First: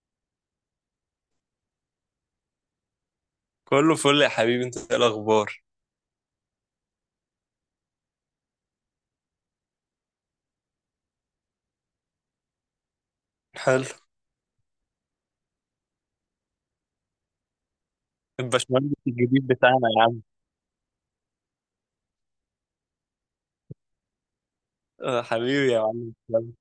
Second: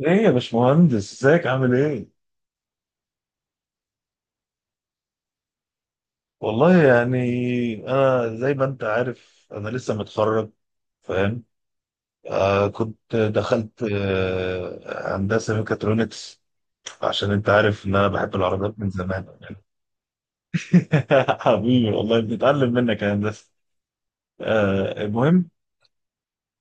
ايه يا باشمهندس، ازيك عامل ايه؟ كله فل يا حبيبي، انت ايه الاخبار؟ والله يعني، انا زي ما انت عارف انا لسه متخرج، فاهم؟ آه، كنت دخلت حلو. هندسه ميكاترونكس. عشان انت عارف ان انا بحب العربيات من الباشمهندس زمان الجديد يعني. بتاعنا يا عم. حبيبي والله بنتعلم منك يا هندسه. آه، المهم. حبيبي يا معلم تسلم.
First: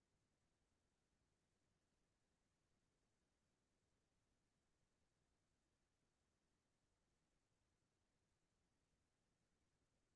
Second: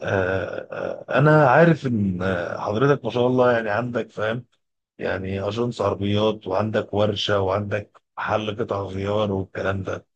انا عارف ان حضرتك ما شاء الله، يعني عندك، فاهم؟ يعني اجنس عربيات، وعندك ورشه، وعندك محل قطع غيار والكلام ده.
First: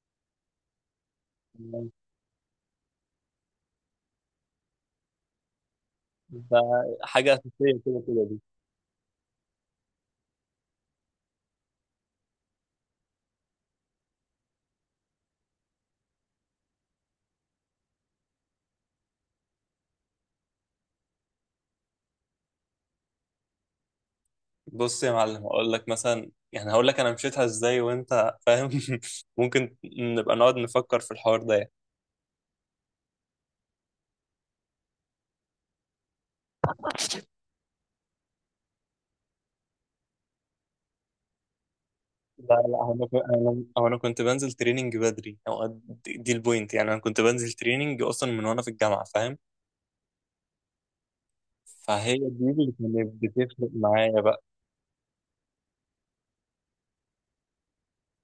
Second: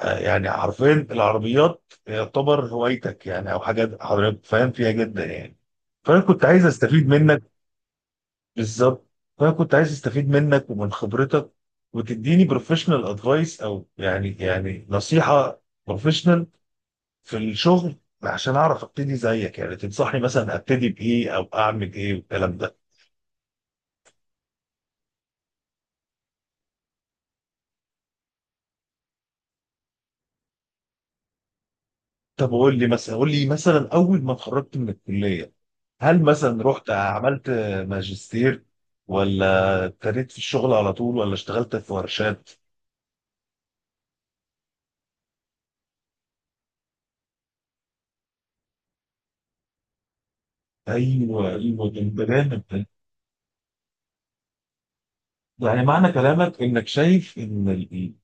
يعني حرفيا العربيات يعتبر هوايتك، يعني او حاجه حضرتك فاهم فيها جدا يعني. فانا كنت ده عايز استفيد حاجة منك. أساسية كده كده دي. بالظبط. فانا كنت عايز استفيد منك ومن خبرتك، وتديني بروفيشنال ادفايس، او يعني نصيحه بروفيشنال في الشغل، عشان اعرف ابتدي زيك، يعني تنصحني مثلا ابتدي بايه او اعمل ايه والكلام ده. بص يا معلم، هقول لك مثلا يعني هقول لك أنا مشيتها إزاي وأنت فاهم. ممكن نبقى نقعد نفكر في الحوار ده يعني. طب قول لي مثلا اول ما اتخرجت من الكليه، هل مثلا رحت عملت ماجستير، ولا ابتديت في الشغل على طول، ولا اشتغلت في ورشات؟ لا لا، هو انا كنت- أنا هو أنا كنت بنزل تريننج بدري. هو دي البوينت، يعني أنا كنت بنزل تريننج أصلا من وأنا في الجامعة، فاهم؟ ايوه، ايوه، فهي دي البرنامج اللي ده. كانت بتفرق معايا بقى. يعني معنى كلامك انك شايف ان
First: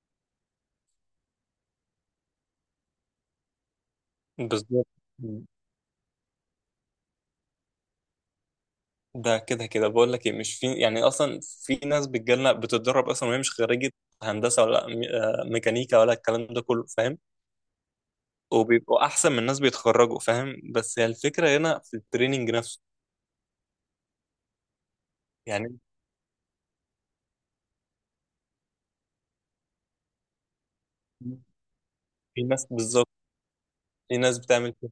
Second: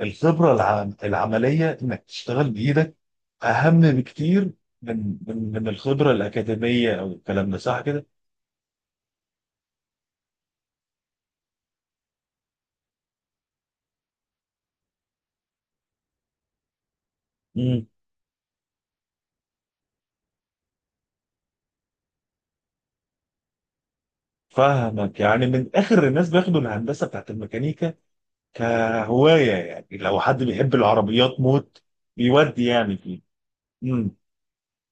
الخبره العمليه انك تشتغل بايدك اهم بكتير بالظبط. من الخبره الاكاديميه او الكلام ده، صح كده؟ ده كده كده بقول لك ايه، مش في، يعني اصلا في ناس بتجيلنا بتتدرب اصلا وهي مش خريجه هندسه ولا ميكانيكا ولا الكلام ده كله، فاهم؟ امم. وبيبقوا احسن من ناس بيتخرجوا، فاهم؟ بس هي الفكره هنا في التريننج نفسه. فاهمك، يعني من يعني اخر الناس بياخدوا الهندسه بتاعت الميكانيكا كهوايه، يعني لو حد بيحب العربيات موت في بيودي ناس، يعني بالظبط، فيه. في ناس بتعمل كده.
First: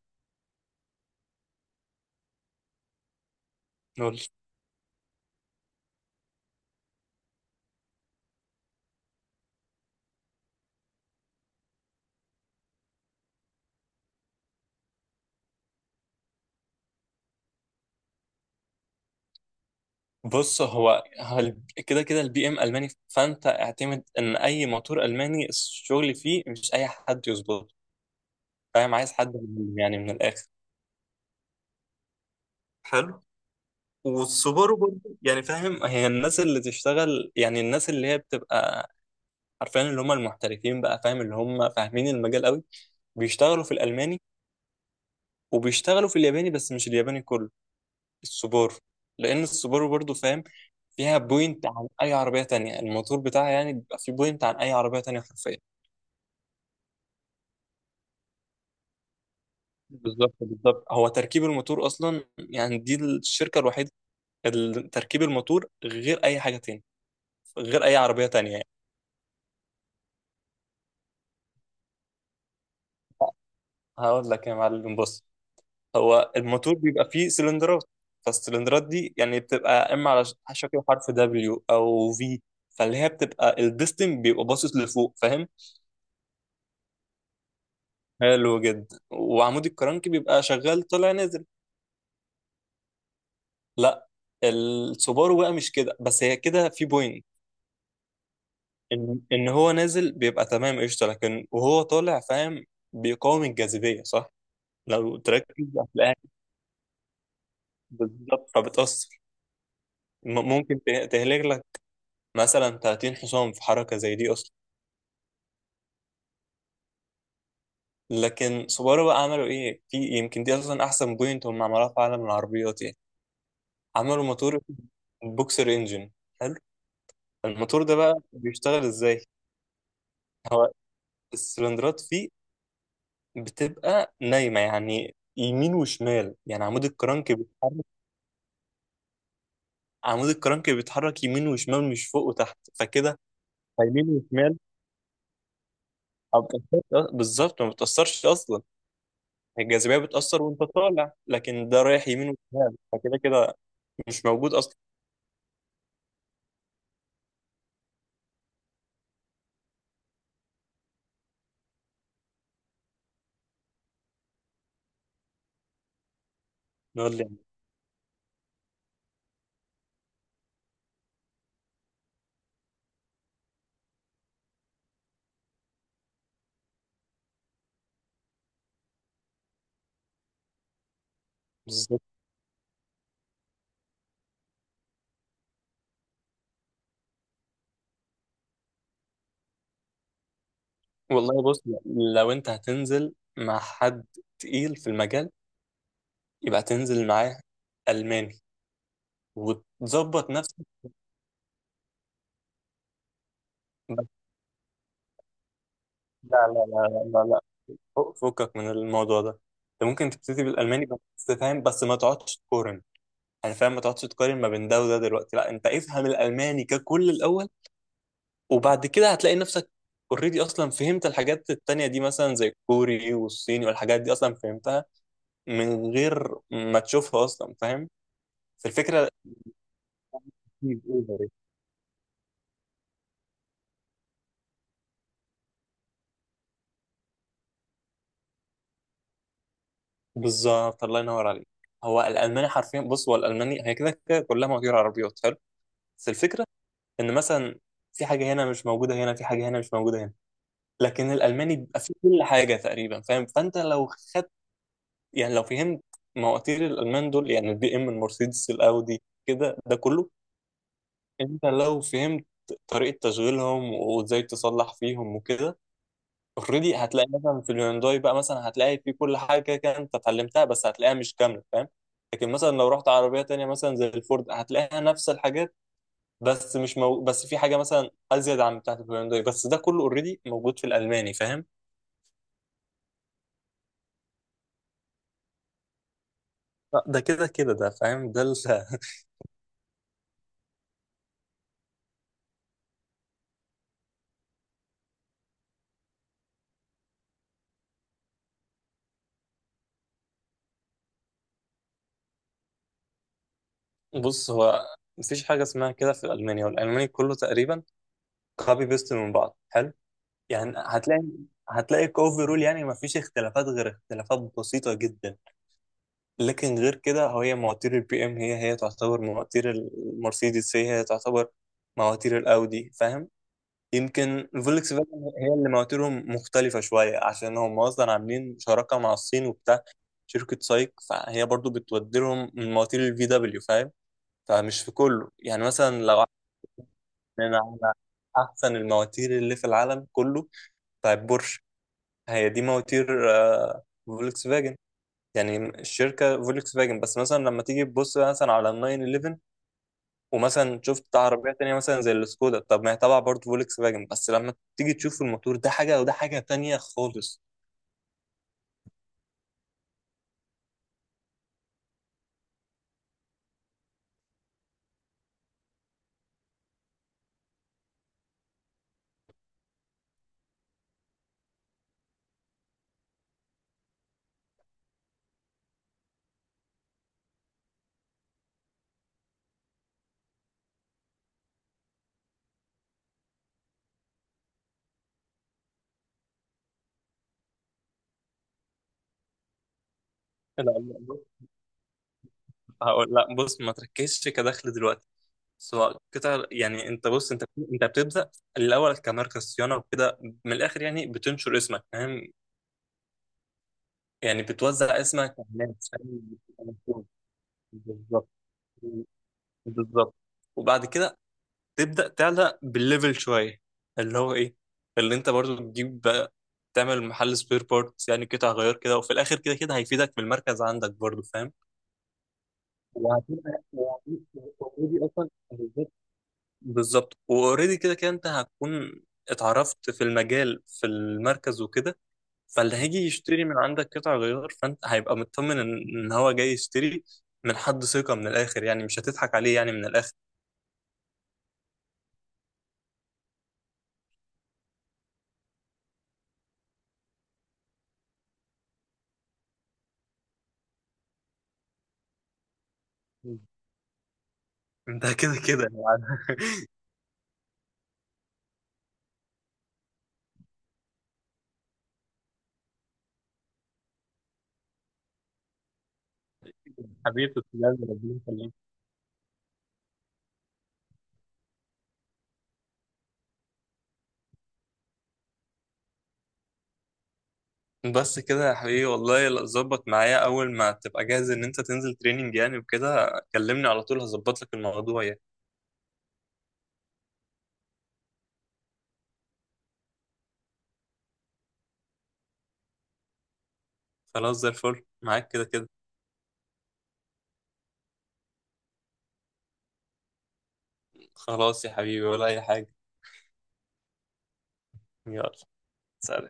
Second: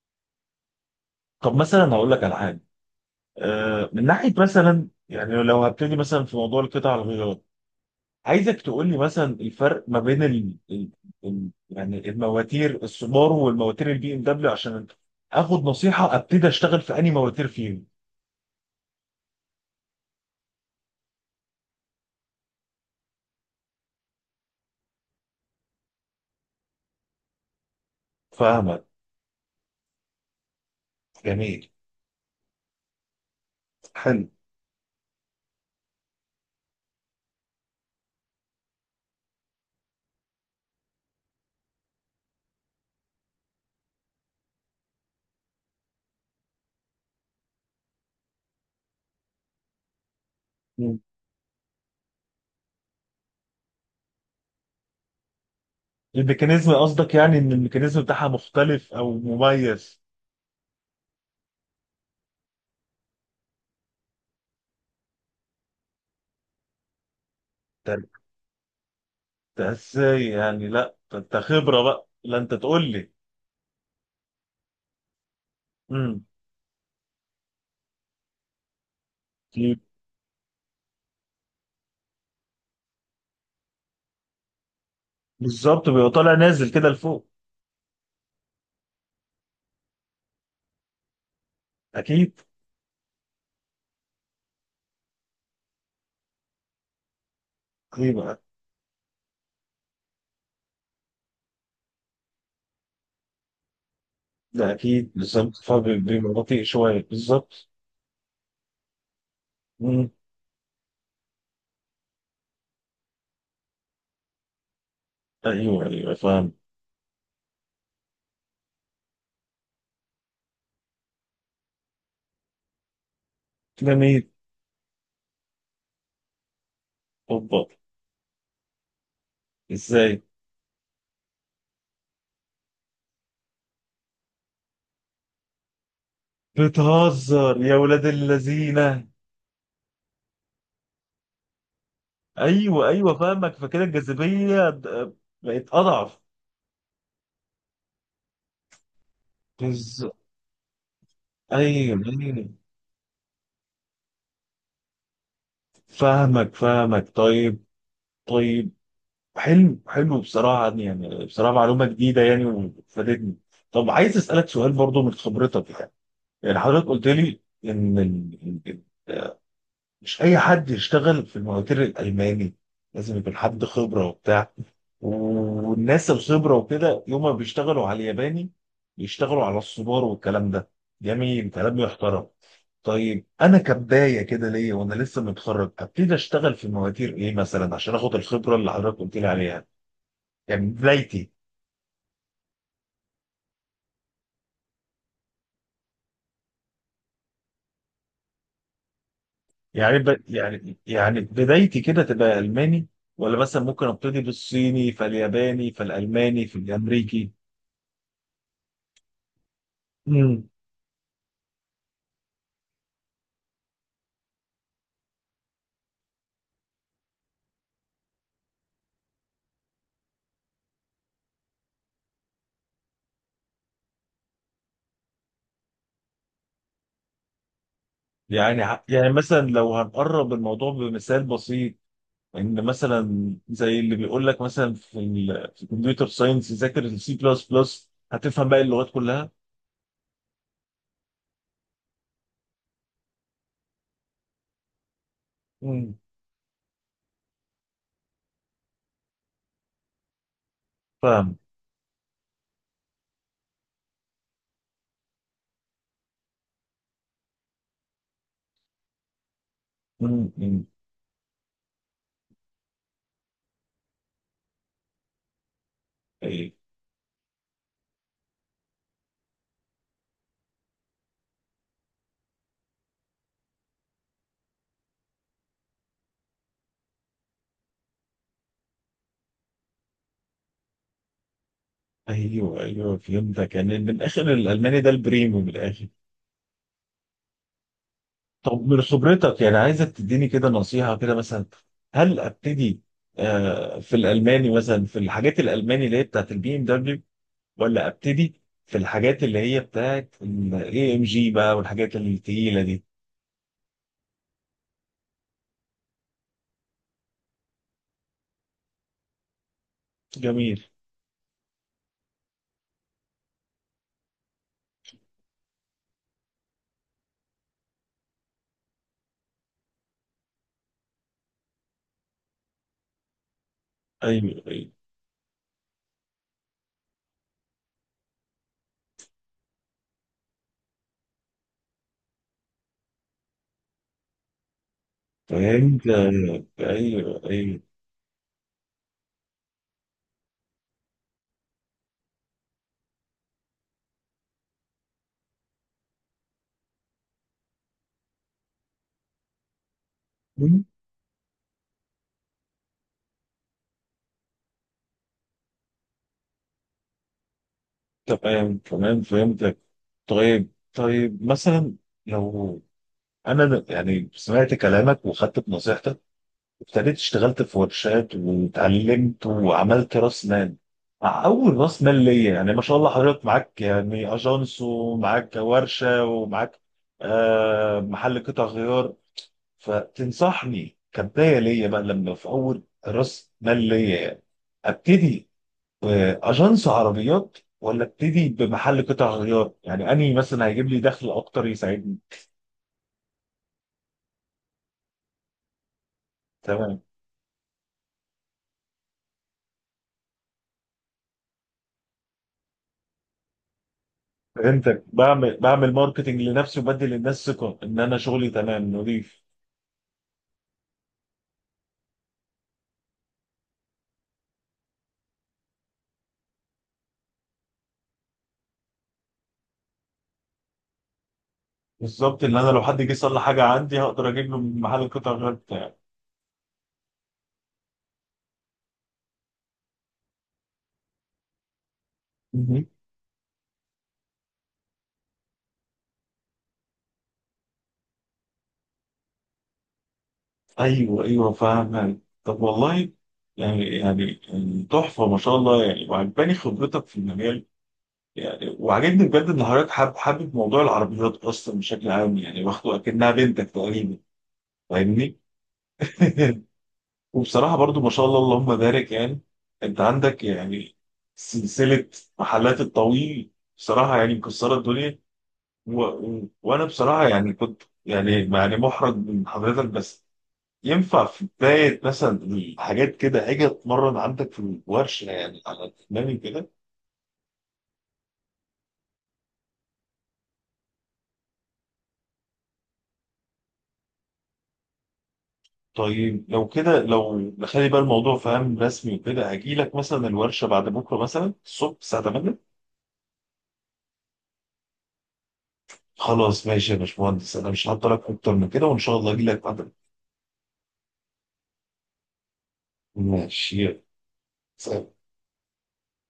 طب مثلا هقول لك على حاجه. من نقول، ناحيه مثلا، يعني لو هبتدي مثلا في موضوع القطع الغيار، عايزك تقول لي مثلا الفرق ما بين يعني المواتير السوبارو والمواتير البي ام دبليو، عشان اخد نصيحه ابتدي اشتغل في انهي مواتير فيهم. بص هو كده كده البي ام الماني، فانت اعتمد ان اي موتور الماني الشغل فيه مش اي حد يظبطه، فاهمك. فاهم؟ عايز حد يعني من الاخر. جميل. حلو. حلو. والسوبرو برضه، يعني فاهم، هي الناس اللي تشتغل، يعني الناس اللي هي بتبقى عارفين، اللي هم المحترفين بقى، فاهم؟ اللي هم فاهمين المجال قوي بيشتغلوا في الألماني وبيشتغلوا في الياباني، بس مش الياباني كله، السوبرو. لأن السوبرو برضه فاهم مم. فيها بوينت عن أي عربية تانية، الموتور بتاعها يعني بيبقى فيه بوينت عن أي عربية تانية حرفيا. الميكانيزم قصدك؟ يعني ان الميكانيزم بتاعها مختلف او مميز؟ بالظبط بالظبط. هو تركيب الموتور أصلا، يعني دي الشركة الوحيدة اللي تركيب الموتور غير أي حاجة تانية، غير أي طب عربية تانية يعني. ده ازاي يعني؟ لا ده انت خبره بقى، لا انت تقول لي. هقول لك يا معلم، بص، امم. هو الموتور بيبقى فيه سلندرات. فالسلندرات دي يعني بتبقى اما على شكل حرف دبليو او في، فاللي هي بتبقى البستم بيبقى باصص لفوق، فاهم؟ بالظبط، بيبقى طالع نازل كده لفوق. حلو جدا، وعمود الكرنك بيبقى شغال طالع نازل. اكيد. لا، السوبارو بقى مش كده، بس هي كده في بوينت اكيد بقى. ان هو نازل بيبقى تمام قشطه، لكن وهو طالع فاهم بيقاوم الجاذبيه، صح؟ ده اكيد لو بالظبط، تركز هتلاقيها فبيبقى بطيء شويه بالظبط. بالظبط، فبتأثر. مم. ممكن تهلك لك مثلا 30 حصان في حركه زي دي اصلا. ايوه، ايوه، فاهم. لكن سوبارو بقى عملوا ايه؟ في يمكن دي اصلا احسن بوينت هم عملوها في عالم العربيات يعني. عملوا جميل. موتور بوكسر انجن. حلو. اوبا. الموتور ده بقى بيشتغل ازاي؟ ازاي؟ هو السلندرات فيه بتبقى نايمه، يعني يمين وشمال، يعني عمود الكرنك بتهزر يا بيتحرك. ولاد اللذينه؟ عمود الكرنك بيتحرك يمين وشمال مش فوق وتحت، ايوه، ايوه، فكده فاهمك، فكده يمين وشمال الجاذبيه بقت اضعف. ما بتأثرش. بالظبط ما بتأثرش اصلا. الجاذبيه بز... بتأثر وانت طالع، ايوه، لكن ده رايح يمين ايوه، وشمال، فكده كده مش موجود اصلا. فاهمك، فاهمك، طيب، طيب. حلو، حلو، بصراحه يعني بصراحه معلومه جديده يعني وفادتني. طب عايز اسالك سؤال برضو من خبرتك، يعني يعني حضرتك قلت نقول، لي ان مش اي حد يشتغل في المواتير الالماني، لازم يكون حد خبره وبتاع. والناس الخبره وكده يوم ما بيشتغلوا على الياباني، بيشتغلوا على الصبار والكلام ده. جميل، كلام يعني يحترم. طيب، انا كبدايه كده ليا وانا لسه متخرج، ابتدي اشتغل في مواتير ايه مثلا عشان اخد الخبره اللي حضرتك قلت لي عليها؟ يعني بدايتي. والله بص، لو انت هتنزل مع حد تقيل في المجال، يبقى تنزل معاه ألماني يعني وتظبط نفسك يعني بدايتي كده تبقى الماني، ولا مثلا ممكن بس. ابتدي بالصيني فالياباني لا فالالماني لا لا لا لا فالامريكي؟ لا، فكك من الموضوع ده. انت ممكن تبتدي بالألماني، بس فاهم، بس ما تقعدش تقارن، يعني فاهم ما تقعدش تقارن ما بين ده وده دلوقتي. لا، انت افهم الألماني ككل الأول، وبعد كده هتلاقي نفسك اوريدي اصلا فهمت الحاجات التانية دي، مثلا زي الكوري والصيني، والحاجات دي اصلا فهمتها من غير ما تشوفها اصلا، فاهم؟ يعني فالفكرة، يعني مثلا لو هنقرب الموضوع بمثال بسيط، ان مثلا زي اللي بيقول لك مثلا في في الكمبيوتر ساينس ذاكر السي بلس بلس هتفهم باقي اللغات كلها. بالظبط، الله ينور عليك. هو الالماني حرفيا، بص، هو الالماني هي كده كده كلها مواتير عربيات. حلو. مم. بس الفكره ان مثلا في حاجه هنا مش موجوده هنا، في حاجه هنا مش موجوده هنا، لكن فاهم. الالماني بيبقى فيه كل حاجه تقريبا، فاهم؟ فانت لو خدت، يعني لو فهمت مواتير الالمان دول، يعني البي ام، المرسيدس، الاودي كده، ده كله مم. مم. انت لو فهمت طريقه تشغيلهم وازاي تصلح فيهم وكده، أي- اوريدي هتلاقي مثلا في الهيونداي بقى، مثلا هتلاقي في كل حاجه كده كده انت اتعلمتها، بس هتلاقيها مش كامله، فاهم؟ لكن مثلا لو رحت عربيه تانية مثلا زي الفورد، هتلاقيها نفس الحاجات، بس مش مو... بس في حاجه مثلا ازيد عن بتاعه الهيونداي، بس ده كله اوريدي موجود في الالماني، فاهم؟ ايوه، ايوه، فهمتك، يعني من الاخر الالماني ده البريمو من الاخر. لا، ده كده كده ده فاهم طب من خبرتك، يعني عايزك تديني كده نصيحه كده مثلا، هل ابتدي في الالماني مثلا في الحاجات الالماني اللي هي بتاعت البي ام دبليو، ولا ابتدي في الحاجات اللي هي بتاعت الاي ام جي بقى والحاجات التقيله دي؟ بص، هو مفيش حاجه اسمها كده في الالماني، والالماني كله تقريبا كوبي بيست من بعض. حلو. يعني جميل. هتلاقي، كوفرول يعني مفيش اختلافات غير اختلافات بسيطه جدا. لكن غير كده، هو هي مواتير البي ام هي تعتبر مواتير المرسيدس، هي تعتبر مواتير الاودي، فاهم؟ يمكن ايوه، ايوه، الفولكس فاجن هي اللي مواتيرهم مختلفة شوية، عشان هم أصلا عاملين شراكة مع الصين وبتاع، شركة سايك، فهي برضو بتودي لهم من مواتير الفي دبليو، فاهم؟ فمش في كله. يعني مثلا فهمت. لو ايوه، عايزين ايوه. على أحسن المواتير اللي في العالم كله فبورش، هي دي مواتير فولكس فاجن، يعني الشركه فولكس فاجن. بس مثلا لما تيجي تبص مثلا على ال 911، ومثلا مم. شفت عربيه تانية مثلا زي السكودا، طب ما هي تبع برضه فولكس فاجن، بس لما تيجي تشوف الموتور، ده حاجه وده حاجه تانية خالص. تمام، تمام، فهمتك. طيب، طيب، مثلا، لو انا يعني سمعت كلامك وخدت بنصيحتك، ابتديت اشتغلت في ورشات واتعلمت وعملت راس مال. مع اول راس مال ليا، يعني ما شاء الله، حضرتك معاك يعني اجانس ومعاك ورشه ومعاك محل قطع غيار. فتنصحني كبدايه ليا بقى لما في اول راس مال ليا يعني، ابتدي باجانس عربيات، ولا ابتدي بمحل قطع غيار؟ يعني انهي لا مثلا هيجيب لا، لي دخل بص، اكتر يساعدني؟ هقول لا، بص ما تركزش كدخل دلوقتي، سواء قطع، يعني تمام، انت بص، انت بتبدا الاول كماركه صيانه وكده، من الاخر يعني بتنشر اسمك، فاهم؟ يعني بتوزع فهمتك. اسمك على بعمل الناس، بعمل فاهم؟ ماركتنج لنفسي، وبدي للناس ثقه ان انا بالظبط شغلي تمام نظيف. بالظبط. وبعد كده تبدأ تعلق بالليفل شوية، اللي هو ايه، اللي انت برضو تجيب بقى، تعمل محل سبير بارتس، يعني قطع غيار كده، وفي الاخر كده كده هيفيدك في المركز عندك برضو، فاهم؟ بالظبط، ان انا لو حد جه يصلح حاجه وهتبقى عندي هقدر اجيب له من اوريدي محل اصلا، القطع غير بالظبط بتاعي. بالظبط. واوريدي كده كده انت هتكون اتعرفت في المجال في المركز وكده. فاللي مهم. هيجي يشتري من عندك قطع غيار فانت هيبقى مطمن إن هو جاي يشتري من حد ثقة، من الاخر يعني مش هتضحك عليه، يعني من الاخر. ايوه، ايوه، فاهم، يعني طب والله، يعني تحفه ما شاء الله، يعني وعجباني خبرتك في المجال، يعني وعجبني بجد ان حضرتك حابب حابب موضوع العربيات اصلا بشكل عام، يعني واخده اكنها بنتك تقريبا، ده كده فاهمني؟ كده يعني. وبصراحة برضو ما شاء الله اللهم بارك، يعني انت عندك يعني سلسلة محلات الطويل، بصراحة يعني مكسرة الدنيا. وانا بصراحة حبيبي يعني تسلم كنت لي، ربنا يعني، يخليك. يعني محرج من حضرتك، بس ينفع في بداية مثلا الحاجات كده اجي اتمرن عندك في الورشة يعني على دماغي كده؟ بس كده يا حبيبي، والله لا، ظبط معايا اول ما تبقى جاهز ان انت تنزل تريننج يعني وكده كلمني على طول، هظبط لك الموضوع يعني. طيب لو كده، لو نخلي بقى الموضوع فاهم رسمي وكده، هجي لك مثلا الورشة بعد بكرة مثلا الصبح الساعة 8. خلاص زي الفل معاك كده كده. خلاص ماشي يا باشمهندس، انا مش هعطلك اكتر من كده، وان شاء الله اجي لك بعد. خلاص يا حبيبي، ولا اي حاجة. ماشي، يلا، سلام. يلا. سلام.